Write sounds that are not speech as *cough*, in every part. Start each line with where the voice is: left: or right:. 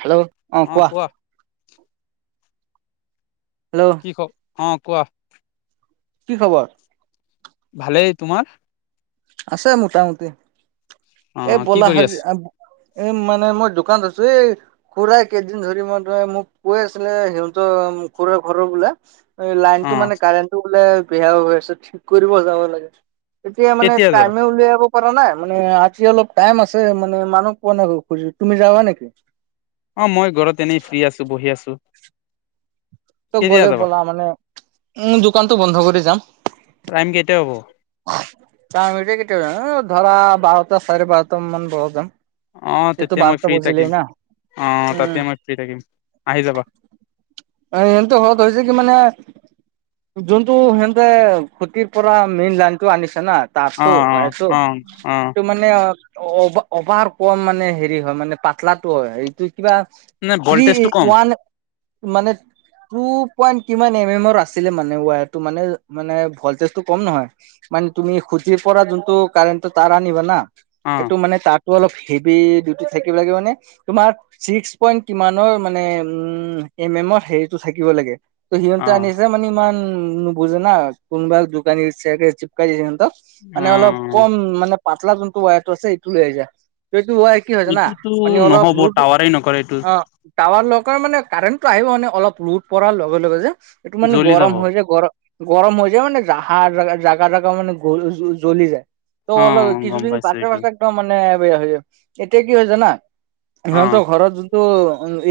right: Hello.
left: অ কোৱা।
right: Hello.
left: কি খবৰ অঁ কোৱা।
right: কি খবৰ।
left: ভালেই তোমাৰ।
right: আছে মোটামুটি।
left: অ
right: এ
left: কি
right: ব'লা
left: কৰি
right: হাজি
left: আছ
right: এ মানে মই দোকানত আছো এই। খুড়া কেইদিন ধৰি মই ত মোক কৈ আছিলে সিহঁত খুড়াৰ ঘৰৰ বোলে।
left: অ
right: লাইনটো মানে কাৰেণ্টটো বোলে বেয়া হৈ আছে ঠিক কৰিব যাব লাগে। এতিয়া মানে
left: কেতিয়া যাবা
right: টাইমে উলিয়াব পৰা নাই মানে। অলপ টাইম আছে মানে মানুহ পোৱা নাই খুজি তুমি যাবা নেকি।
left: অ মই ঘৰত এনেই ফ্ৰী আছো বহি আছো।
right: ত
left: কেতিয়া
right: গ'লে
left: যাবা
right: বলা মানে উম দোকানটো বন্ধ কৰি যাম।
left: টাইম কেতিয়া হ'ব
right: তা আগতে কেতিয়া জাবা ধৰা বাৰটা চাৰে বাৰটা মান বজাত যাম।
left: অ
right: যিহেতু
left: তেতিয়া মই
right: বাৰটা
left: ফ্ৰী
right: বজিলেই
left: থাকিম
right: না
left: অ
right: উম
left: তাতে মই ফ্ৰী থাকিম আহি যাবা।
right: এ এমটো হত হৈছে কি মানে। যোনতটো সিহঁতে খুতিৰ পৰা মেইন লাইনতটো আনিছে না।
left: অ
right: তাছতো
left: অ
right: হোৱাইছো
left: অ অ
right: সেইটো মান। মানে অ অভাৰ কম মানে হেৰি হয় মানে পাতলাটো হয় সেইটো। কিবা
left: নে
right: থ্ৰী
left: ভল্টেজটো কম
right: ওৱান মানে। টু পইন্ট কিমান এম এমৰ আছিলে মানে ৱায়টো মানে মানে ভলটেজটো কম নহয়। মানে তুমি খুতিৰ পৰা যোনটো কাৰেণ্টটো তাঁৰ আনিবা না
left: অ
right: এইটো মানে তাঁৰটো অলপ হেভি। দি ডিউটিত থাকিবাগে মানে। তোমাৰ ছিক্স পইন্ট কিমানৰ মানে উ এম এমৰ হেৰিতো থাকিব লাগে। ত
left: অ
right: সিহঁতে আনিছে মানে ইমান নুবুজে না কোনোবা দোকানীয়ে চাগে চিপকাই দিছে ন সিহঁতক।
left: অ
right: মানে অলপ কম মানে পাতলা যোনটো ৱাট আছে সেইটো লৈ আহ যা। সেইটো ৱাৰ কি হয় জানা
left: এইটোতো
right: মানে অলপ
left: নহ'ব
right: লোড।
left: টাৱাৰে নকৰে এইটো
right: টাৱাৰ লগ মানে কাৰেণ্টটো আহিব মানে অলপ লোট পৰাৰ লগে লগে যে। এইটো মানে
left: জ্বলি যাব
right: গৰম হৈ যায় গৰম। গৰম হৈ যায় মানোহ জ জাগা জাগা মানে জ্বলি যায়। ত'
left: অ
right: অলপ
left: গম
right: কিছুদিন
left: পাইছো
right: পাছে
left: এইটো
right: পাছে। ত মানে এতিয়া কি হৈ হৈছে না
left: অ
right: সিহঁতৰ ঘৰত। ত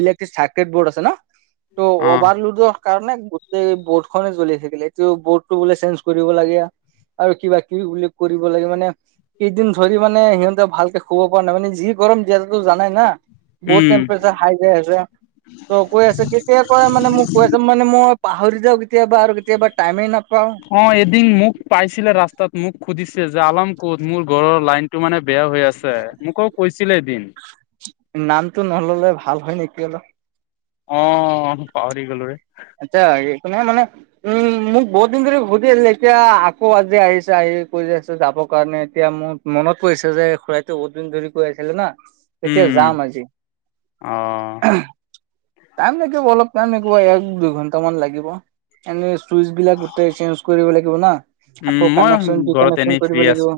right: ইলেক্ট্ৰিক চাৰ্কেট বোৰ্ড আছে ন ত'
left: অ
right: অভাৰলুডো। কাৰণে গোটেই বৰ্ড খনে জ্বলি থাকিলে এইটো বৰ্ডটো বোলে চেঞ্জ কৰিব লাগে আ। আৰু কিবা কিবি বুলি কৰিব লাগে মানে কেইদিন ধৰি মানে সিহঁতে ভালকে। ক'ব পৰা নাই মানে যি গৰম দিয়াতোটো জানাই না। বহুত
left: উম
right: টেম্পপেচাৰ হাই যাই আছে ত' কৈ আছে কেতিয়া কয় মানে মোক। কৈ আছে মানে মই পাহৰি যাওঁ কেতিয়াবা আৰু কেতিয়াবা টাইমেই নাপাওঁ।
left: অঁ এদিন মোক পাইছিলে ৰাস্তাত মোক সুধিছে যে আলাৰ্ম ক'ত মোৰ ঘৰৰ লাইন টো মানে বেয়া হৈ আছে। মোকো কৈছিলে এদিন।
right: নামটো নল'লে ভাল হয় নেকি অলপ।
left: অঁ পাহৰি গ'লো ৰে।
right: আচ্ছা একো নহয় মানে উম মোক বহুত দিন ধৰি সুধি আছিল এতিয়া আকৌ আজি আহিছে আহি কৈ আছে যাবৰ কাৰণে এতিয়া মোৰ মনত পৰিছে যে খুৰাইতো বহুত দিন ধৰি কৈ আছিলে না। তেতিয়া
left: উম
right: যাম আজি।
left: অ
right: *unintelligible* টাইম লাগিব, অলপ টাইম এক দুই ঘন্টামান লাগিব এনেই চুইচ বিলাক গোটেই চেঞ্জ কৰিব লাগিব না।
left: উম
right: আকৌ
left: মই
right: কানেকচন
left: ঘৰত
right: ডিকানেকচন
left: এনেই
right: কৰিব
left: ফ্ৰী আছো
right: লাগিব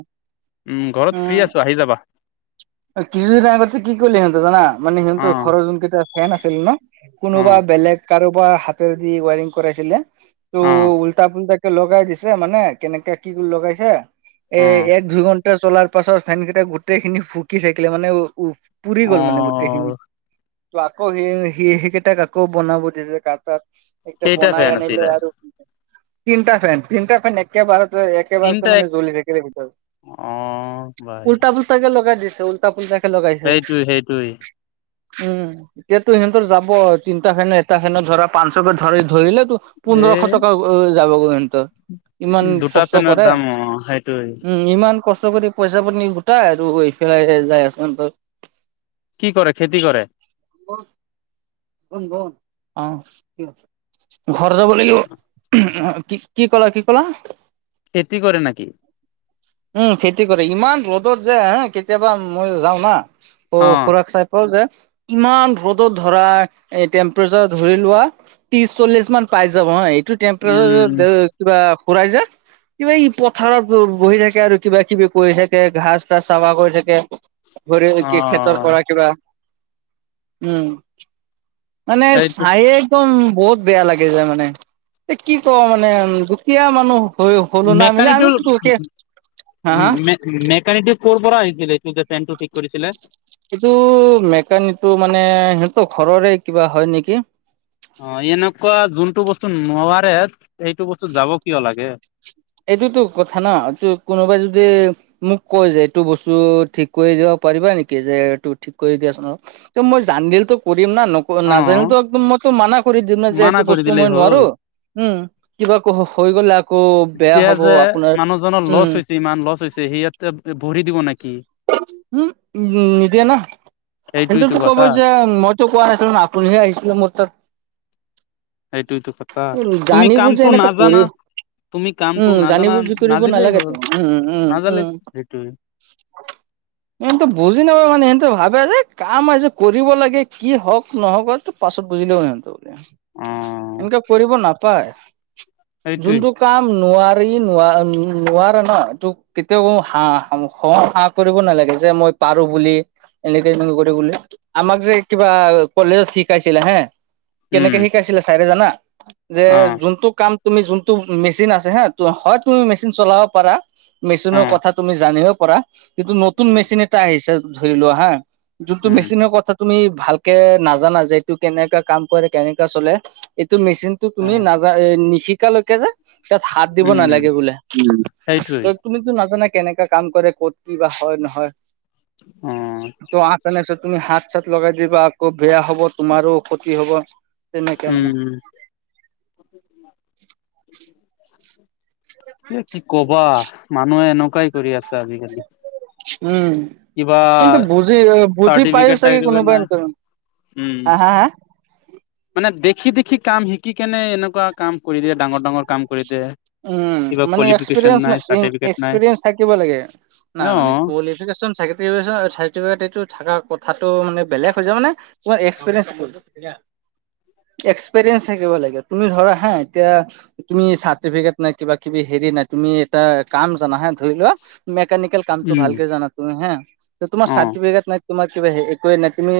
left: উম ঘৰত ফ্ৰী
right: উম।
left: আছো আহি যাবা
right: কিছুদিন আগততে কি কৰিলে সিহঁতে জানা মানে
left: অ
right: সিহঁতৰ ঘৰৰ যোন কেইটা ফেন আছিলে ন
left: অ
right: কোনোবা বেলেগ কাৰোবাৰ হাতেৰে দি ৱাইৰিং কৰাইছিলে ত
left: অ
right: ওলটা পোলতাকে লগাই দিছে মানে কেনেকে কি কৰি লগাইছে এ
left: অ
right: এক দুইঘণ্টা চলাৰ পাছত ফেনকেইটা গোটেইখিনি ফুকি থাকিলে মানে পুৰি
left: অ
right: গ'ল মানে গো গোটেইখিনি ত আকৌ সেই সি সেইকেইটাক আকৌ বনাব দিছে কাৰ তাত। এতিয়া
left: কেইটা
right: বনাই
left: ফেন
right: আনিল
left: আছিলে
right: আৰু তিনিটা ফেন তিনটা ফেন এক একেবাৰতে একেবাৰতে
left: তিনটা
right: মানে
left: এক
right: জ্বলি থাকিলে ভিতৰত
left: অ ভাই
right: উলটা পোল তাকে লগাই দিছে উল্টা - পুল্টাকে লগাইছে।
left: সেইটো সেইটোৱে
right: উম, এতিয়াতো সিহঁতৰ যাব তিনিটা ফেন এটা ফেনত ধৰা পাচঁশ কে ধৰি ধৰিলেতো
left: এ
right: পোন্ধৰশ টকা ঐ যাব গৈ সিহঁতৰ ইমান
left: দুটা
right: কষ্ট
left: পেনৰ
right: কৰে
left: দাম অ সেইটোৱে
right: উম ইমান কষ্ট কৰি পইচা পাতি গোটাই আৰু এইফালে যাই আছে।
left: কি কৰে খেতি কৰে?
right: অঁ *unintelligible* ঘৰ যাব লাগিব। কি কি ক'লা কি কলা?
left: খেতি কৰে নেকি?
right: উম, খেতি কৰে ইমান ৰ'দত যে হা কেতিয়াবা মই যাও না অ' খুৰাক চাই পাওঁ যে ইমান ৰ'দত ধৰা এই টেম্পাৰেচাৰ ধৰি লোৱা ত্ৰিশ - চল্লিশ মান পাই যাব হা এইটো তেম্প্ৰেচাৰ দ্ৰে
left: উম
right: দে কিবা খুৰাই যে কিবা ই পথাৰত বহি থাকে আৰু কিবা কিবি কৰি থাকে আৰ ঘাছ - তাচ চাফা কৰি থাকে। ঘৰিৰ কি খেতৰ
left: অ
right: পৰা কিবা। উম মানে
left: এইটো
right: চাইয়ে একদম বহুত বেয়া লাগি যায় মানে এ কি কম মানে দুখীয়া মানুহ হৈ হ'লো ন আমি ন
left: মেকানিটো
right: আমি তো হা হা
left: মেকানিকটো ক'ৰ পৰা আহিছিলে এইটো যে ফেনটো ঠিক কৰিছিলে?
right: এইটো মেকানিকটো মানে সিঁহতৰ ঘৰৰে কিবা হয় নেকি।
left: অ' এনেকুৱা যোনটো বস্তু নোৱাৰে সেইটো বস্তু যাব কিয় লাগে?
right: এইটোতো কথা ন' ত কোনোবাই যদি মোক কয় যে এইটো বস্তু ঠিক কৰি দিব পাৰিবা নেকি? যে এইটো ঠিক কৰি দিয়াচোন অলপ। ত মই জানদিল তো কৰিম না নক
left: অ
right: নাজানিলেটো একদম মইতো মানা কৰি দিম না যে
left: মানা
right: এইটো
left: কৰি
right: বস্তু
left: দিলেই
right: মই
left: হ'ল
right: নোৱাৰো উম কিবা হৈ গ'লে আকৌ বেয়া
left: এতিয়া
right: হ'ব
left: যে
right: আপোনাৰ
left: মানুহজনৰ
right: উম
left: লচ হৈছে ইমান লছ হৈছে সি ইয়াতে ভৰি দিব নেকি?
right: হু ম উ নিদিয়ে না
left: সেইটোইতো
right: সেনতেতো কব
left: কথা
right: যে মই কোৱা নাআছিলো নহয় আপুনিহে আহিছিলে মোৰ তাত
left: সেইটোইতো কথা
right: আন
left: তুমি
right: জানি বোজি
left: কামটো
right: এনেকাে
left: নাজানা
right: কৰিও
left: তুমি কামটো
right: উম
left: নাজানা
right: জানিব বুজি কৰিব
left: নাজিলেই
right: নালাগে
left: হ'ল
right: উম উম
left: নাজালে
right: উম *inaudible*
left: সেইটোৱে
right: সিহঁতে বুজি নাপায় মানে সিহঁতে ভাবে যে কাম আছে কৰিব লাগে কি হওক নহওক। পাছত বুজিলেও সিহঁতে
left: অ
right: এনেকে কৰিব নাপায়
left: সেইটোৱে
right: যোনটো কাম নোৱাৰি নোৱাৰ নোৱাৰে ন এইোক কেতিয়াও ক হাহ হ *unintelligible* কৰিব নালাগে যে মই পাৰো বুলি এনেকে কৰিলে আমাক যে কিবা কলেজত শিকাইছিলে হে
left: উম,
right: কি শিকাইছিল চাৰে জনা যে
left: অ
right: জোনটো কাম তুমি যোনটো মেচিন আছে হা হয় তুমি মেচিন চলাব পাৰা। মেচিনৰ
left: অ
right: কথা তুমি জানিব পাৰা কিন্তু নতুন
left: অ
right: মেচিন এটা আহিছে ধৰি লোৱা হা যোনটো
left: উম
right: মেচিনৰ কথা তুমি ভালকে নাজানা যে এইটো কেনেকা কাম কৰে কেনেকা চলে এইটো মেচিন টো
left: অ
right: তুমি নাযা এ নিশিকালৈকে যে তাত হাত দিব
left: উম
right: নালাগে বোলে
left: সেইটোৱে
right: তুমিতো নাজানা কেনেকা কাম কৰে ক'ত কি বা হয় নহয়
left: উম
right: *unintelligible* তুমি হাত চাত লগাই দিবা আকৌ বেয়া হব তোমাৰো ক্ষতি হব তেনেকে মানে
left: উম কি কবা মানুহে এনেকুৱাই কৰি আছে আজিকালি
right: উম
left: কিবা
right: কিন্তু বুজি বুজি পাইোয়ো
left: চাৰ্টিফিকেট
right: চাগে
left: টাৰ্টিফিকেট
right: কোনোবাই
left: নাই, উম।
right: হা হা হা
left: মানে দেখি দেখি কাম শিকি কেনে এনেকুৱা কাম কৰি দিয়ে ডাঙৰ ডাঙৰ কাম কৰি দিয়ে।
right: উম
left: কিবা
right: মানে
left: কোৱালিফিকেশ্যন নাই,
right: এক্সপিৰিয়েঞ্চ
left: চাৰ্টিফিকেট নাই,
right: এক্সপিৰিয়েঞ্চ থাকিব লাগে নাই মানে
left: অ',
right: কোৱালিফিকেশন চাগে *unintelligible* মানে বেলেগ হৈ যায় মানে এক্সপিৰিয়েঞ্চ এক্সপিৰিয়েঞ্চ থাকিব লাগে তুমি ধৰা হা এতিয়া তুমি চাৰ্টিফিকেট নাই কিবা কিবি হেৰি নাই তুমি এটা কাম জানা হে ধৰি লোৱা মেকানিকেল কামটো
left: উম,
right: ভালকে জানা তুমি হা তোমাৰ
left: অ',
right: চাৰ্টিফিকেট নাই তোমাৰ কিবা হ একোৱে নাই তুমি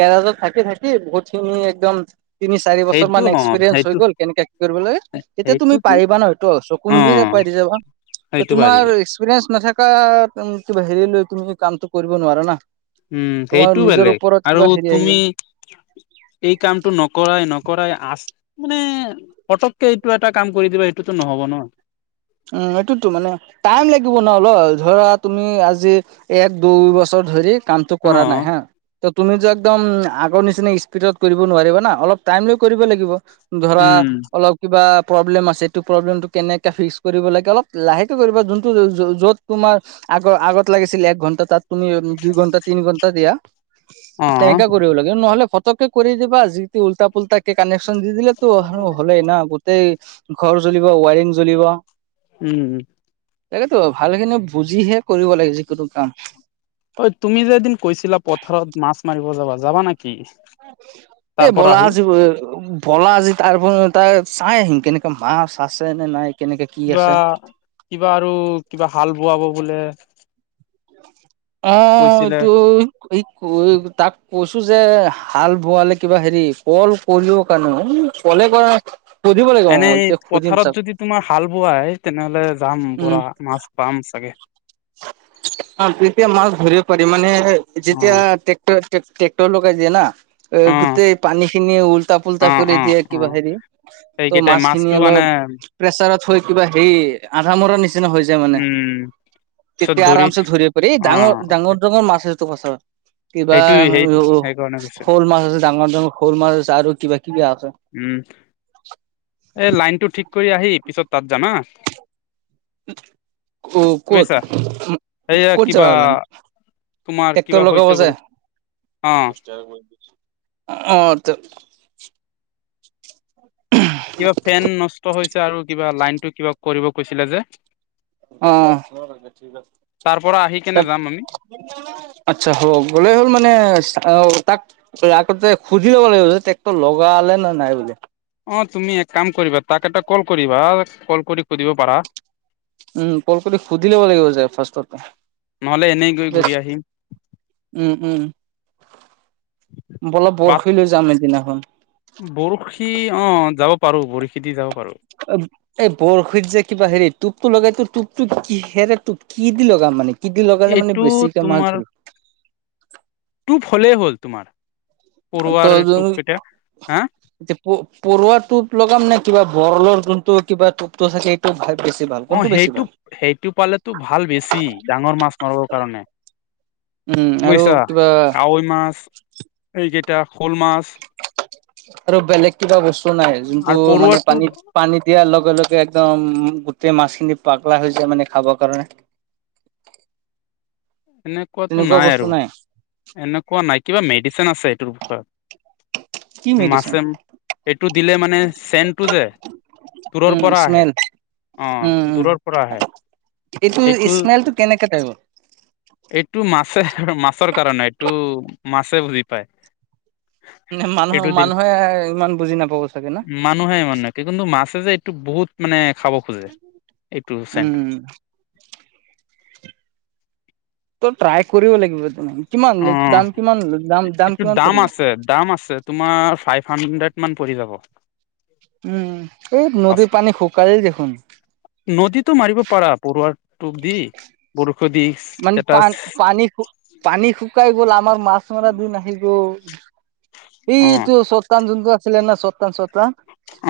right: গেৰাজত থাকি থাকি বহুত খিনি একদম তিনি চাৰি
left: সেইটো
right: বছৰমান
left: অ',
right: এক্সপিৰিয়েঞ্চ হৈ
left: সেইটো
right: গ'ল কেনেকৈ কি কৰিব লাগে তেতিয়া তুমি
left: সেইটোতো
right: পাৰিবা ন সটো চকু মিলি
left: অ',
right: *unintelligible* যাবা
left: সেইটো পাৰিব,
right: তোমাৰ এক্সপিৰিয়েঞ্চ নাথাকা বাহিৰলৈ তুমি কামটো কৰিব নোৱাৰা না
left: উম
right: তোমাৰ
left: সেইটো
right: নিজৰ
left: বেলেগ
right: ওপৰত
left: আৰু
right: কিবা হেৰি আহি যায়
left: তুমি এই কামটো নকৰাই নকৰাই আ মানে পটককে এইটো এটা কাম কৰি দিবা এইটোতো নহব ন
right: উম এইটোতো মানে টাইম লাগিব ন অলপ ধৰা তুমি আজি এক দুই বছৰ ধৰি কামটো কৰা নাই
left: অ',
right: হা তুমিতো একদম আগৰ নিচিনা স্পীডত কৰিব নোৱাৰিবা না অলপ টাইম লৈ কৰিব লাগিব ধৰা
left: উম,
right: অলপ কিবা প্ৰব্লেম আছে প্ৰব্লেমটো কেনেকে কৰিব লাগে অলপ লাহেকে কৰিব যোনটো য'ত তোমাৰ আগ আগত লাগিছিল এক ঘন্টা তাত তুমি দুই ঘন্টা তিনি ঘন্টা দিয়া
left: অ'।
right: তেনেকা কৰিব লাগে নহলে পতককে কৰি দিবা যি উল্টা পুল্টা কে কানেক্যন দি দিলে তো হলেই না গোটেই ঘৰ জ্বলিব ৱাইাৰিং জলিব
left: উম
right: তাকেতো ভালখিনি বুজিহে কৰিব লাগে যিকোনো কাম
left: অ তুমি যে এদিন কৈছিলা পথাৰত মাছ মাৰিব যাবা যাবা নেকি তাৰ
right: এই
left: পৰা
right: বলা
left: আহি
right: আজি বৈ বলা আজি তাৰপৰা চা চাই আহিম কেনেকে মাছ আছে নে নাই কেনেকে কি
left: কিবা
right: আছে।
left: কিবা আৰু কিবা হাল বোৱাব বোলে
right: অ
left: কৈছিলে।
right: এইটো তাক কৈছো যে হাল বোৱালে কিবা হেৰি কল কলো কানাই কলে কৰা সুধিব লাগিব অ
left: এনেই
right: এতিয়া সুধিম
left: পথাৰত
right: চাও
left: যদি তোমাৰ হাল বোৱাই তেনেহলে যাম
right: উম।
left: পুৰা মাছ পাম চাগে
right: অ' তেতিয়া মাছ ধৰিব পাৰি মানে যেতিয়া
left: অ',
right: ট্ৰেক্টৰ টেক ট্ৰেক্টৰ লগাই দিয়ে না এ
left: অ',
right: গোটেই পানীখিনি উল্টা পুল্টা
left: অ',
right: কৰি
left: অ',
right: দিয়ে কিবা
left: অ',
right: হেৰি ত'
left: সেইকেইটাই
right: মাছখিনি
left: মাছটো মানে
right: অলপ প্ৰেচাৰত থৈ কিবা হেৰি আধা মৰা নিচিনা হৈ যা
left: উম পিছত
right: তেতিয়া
left: ধৰি
right: আৰামচে ধৰিব পাৰি ডাঙৰ
left: অ',
right: ডাঙৰটো ডাঙৰ মাছ আছেতো পথাৰত কিবা
left: সেইটো সেই সেইকাৰণে কৈছো।
right: শ'ল মাছ আছে ডাঙৰ ডাঙৰ শল মাছ আছে আৰু কিবা কিবি আছে
left: উম এ লাইনটো ঠিক কৰি আহি পিছত তাত যামা হা
right: অ ক'ত
left: বুজিছা। এইয়া
right: ক'ত
left: কিবা
right: যাবা ওলালি
left: তোমাৰ কিবা হৈছে বোলে অ'।
right: দহ টকা কৰি দি অ ত *inaudible*
left: কিবা ফেন নষ্ট হৈছে আৰু কিবা লাইনটো কিবা কৰিব কৈছিলে যে
right: উম
left: তাৰ পৰা আহি কেনে
right: তেত
left: যাম আমি
right: আচ্ছা হ'ব গ'লে হ'ল মানে অহ তাক তই আগতে সুধি ল'ব লাগিব যে ট্ৰেক্টৰ লগালে নে নাই বোলে
left: অ তুমি এক কাম কৰিবা তাক এটা কল কৰিবা কল কৰি সুধিব পাৰা
right: উম কল কৰি সুধি ল'ব লাগিব যে ফাৰ্ষ্টতে
left: নহলে এনেই গৈ ঘূৰি
right: য়েছ
left: আহিম
right: উম উম বলক
left: বাট
right: বৰশি লৈ যাম এদিনাখন
left: বৰশী অ যাব পাৰো বৰশী দি যাব পাৰো
right: অ এই বৰশীত যে কিবা হেৰি টোপটো লগাইতো টোপটোক কিহেৰে টোপ কিহেদি লগাই মানে কিদি লগালে মানে
left: এইটো
right: বেছিকে মাছ
left: তোমাৰ
right: ধৰিব
left: টোপ হলেই হ'ল তোমাৰ পৰুৱাৰ টোপকেইটা হা
right: এতিয়া পৰুৱা টোপ লগাম নে কিবা বৰলৰ যোনটো কিবা টোপটো থাকে টো ভাল বছি ভাল
left: অ
right: কোনটো বেছি
left: সেইটো
right: ভাল
left: সেইটো পালেতো ভাল বেছি ডাঙৰ মাছ মাৰবৰ কাৰণে
right: উম আৰু
left: বুজিছা
right: কিবা
left: কাৱৈ মাছ এইকেইটা শোল মাছ
right: আৰু বেলেগ কিবা বস্তু নাই
left: আৰু
right: যোনটো মানে
left: পৰুৱাটো
right: পানীত পানীত দিয়াৰ লগে লগে একদম গোটেই মাছখিনি পাগলা হৈ যায় মানে খাবৰ কাৰণে *inaudible*
left: এনেকোৱাতো
right: তেনেকুৱা
left: নাই
right: বস্তু
left: আৰু এনেকোৱা নাই কিবা মেডিচিন আছে এইটোৰ বিষয়ত
right: কি মেডিচিন
left: মাছে এইটো দিলে মানে চেনটো যে দূৰৰ
right: উম
left: পৰা আহে
right: স্মেল
left: অ
right: উম উম
left: দূৰৰ পৰা আহে
right: এইটো স্মেলটো কেনেকে পাই গল
left: এইটো মাছে মাছৰ কাৰণে এইটো মাছে বুজি পায়।
right: নে মানুহে
left: এইটো দিলে
right: মানুহে ইমান বুজি নাপাব চাগে না,
left: মানুহে মানে কিন্তু মাছে যে এইটো বহুত মানে খাব খোজে এইটো চেনট,
right: উম। ট্ৰাই কৰিব লাগিব তুমি কিমান
left: অ
right: দাম কিমান দাম দাম
left: এইটো
right: কিমান পৰিব?
left: আছে দাম আছে। তোমাৰ ফাইভ হানড্ৰেট মান পৰি যাব।
right: উম সেই নদীৰ পানী শুকালে দেখোন।
left: নদীতো মাৰিব পাৰা পৰুৱাৰ টোপ দি, বৰশী দি
right: মানে পা
left: এটা,
right: পানী শু পানী শুকাই গ'ল, আমাৰ মাছ মৰা দিন আহি গ'ল। এইটো
left: অ
right: এইটো চতকান যোনটো আছিলে ন! চতকান, চতকা।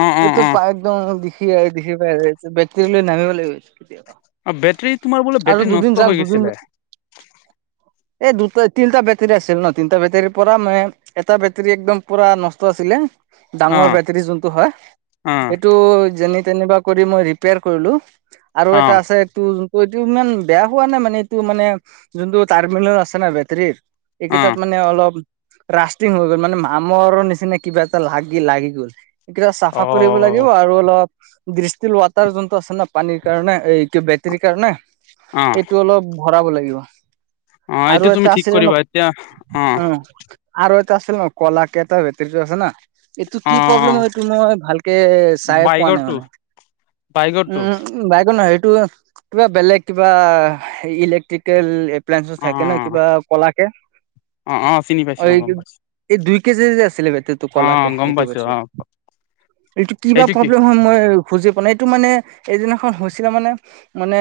left: অ অ
right: এইটো
left: অ
right: পাইপ, একদম দেখিয়ে, দেখি পাই আছে এইটো, বেটেৰী লৈ নামিব লাগিব কেতিয়াবা।
left: অ বেটেৰী, তোমাৰ বোলে
right: আৰু
left: বেটেৰী
right: দুদিন
left: নষ্ট
right: যাক
left: হৈ
right: দুদিন
left: গৈছিলে?
right: এই দুটা তিনিটা বেটাৰী আছিল ন তিনিটা বেটাৰীৰ পৰা নাই, এটা বেটাৰী একদম পুৰা নষ্ট আছিলে।
left: অ
right: ডাঙৰ বেটাৰী যোনটো হয়
left: অ
right: সেইটো যেনি তেনি বা, কৰি মই ৰিপেয়াৰ কৰিলো আৰু
left: অ
right: এটা আছে। টো যোনটো এইটো ইমান বেয়া হোৱা নাই মানে এইটো মানে যোনটো টাৰ্মিনেল আছে না বেটাৰীৰ,
left: অ
right: এইকেইটাত মানে অলপ, ৰাষ্টিং হৈ গ'ল মানে, মামৰ নিচিনা কিবা এটা লাগি, লাগি গ'ল। এইকেইটা চাফা
left: অ
right: কৰিব লাগিব। আৰু অলপ, দৃষ্টিল ৱাটাৰ যোনটো আছে ন পানীৰ কাৰণে, এইটো বেট, বেটেৰীৰ কাৰনে,
left: অ
right: এইটো অলপ ভৰাব লাগিব।
left: অ
right: আৰু
left: এইটো তুমি
right: এটা
left: ঠিক
right: আছিলে ন,
left: কৰিবা এতিয়া অ
right: উম আৰু এটা আছিল ন, কলাকে এটা বেটেৰীটো আছে ন। এইটো
left: অ
right: কি প্ৰব্লেম হয়, এইটো মই ভালকে চাই পোৱা নাই মানে।
left: বাইকৰটো?
right: উম বাইকৰ নহয়। এইটো কিবা বেলেগ কিবা ইলেক্ট্ৰিক। কেল এপ্লেঞ্চ
left: অ
right: থাকে ন কিবা কলাকে,
left: অ, অ, চিনি পাইছোঁ। অ, গম পাইছোঁ।
right: কি দুই কেজি‌য়ে যেই আছিলে বেটেৰী, এইটো কলাকে,
left: গম
right: এইটো
left: পাইছো
right: কৈছোঁ।
left: অ
right: এইটো কি বা প্ৰব্লেম হয় মই, বুজি পোৱা নাই। এইটো মানে এদিনাখন হৈছিলে মানে, মানে,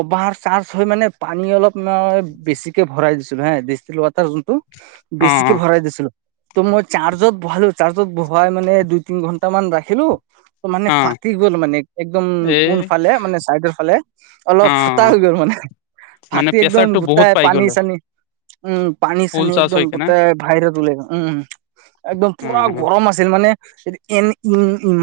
right: অভাৰ চাৰ্জ হয় মানে, পানী অলপ মই বেছিকে ভৰাই দিছিলোঁ হে। দৃষ্ট্ৰিল ৱাটাৰ যোনটো,
left: অ
right: বেছিকে ভৰাই দিছিলোঁ। ত' মই চাৰ্জত বহালো। চাৰ্জত বহুৱাই মানে দুই তিনি ঘন্টামান ৰাখিলোঁ, ত' মানে,
left: অ
right: ফাটি গ'ল মানে, একদম
left: এই
right: কোন ফালে মানে, চাইডৰ ফালে।
left: অ
right: অলপ ফুটা হৈ গ'ল মানে,
left: মানে
right: ফাটি একদম
left: প্ৰেচাৰটো বহুত
right: গোটাই
left: পাই
right: পানী
left: গ'লে
right: চানী, উম পানী
left: ফুল
right: চানী
left: চাৰ্জ
right: একদম
left: হৈ কেনে
right: গোটেই বাহিৰত ওলাই গ'ল। উম উম, একদম
left: অ
right: পুৰা
left: অ
right: গৰম আছিল মানে, এন ইম ইমা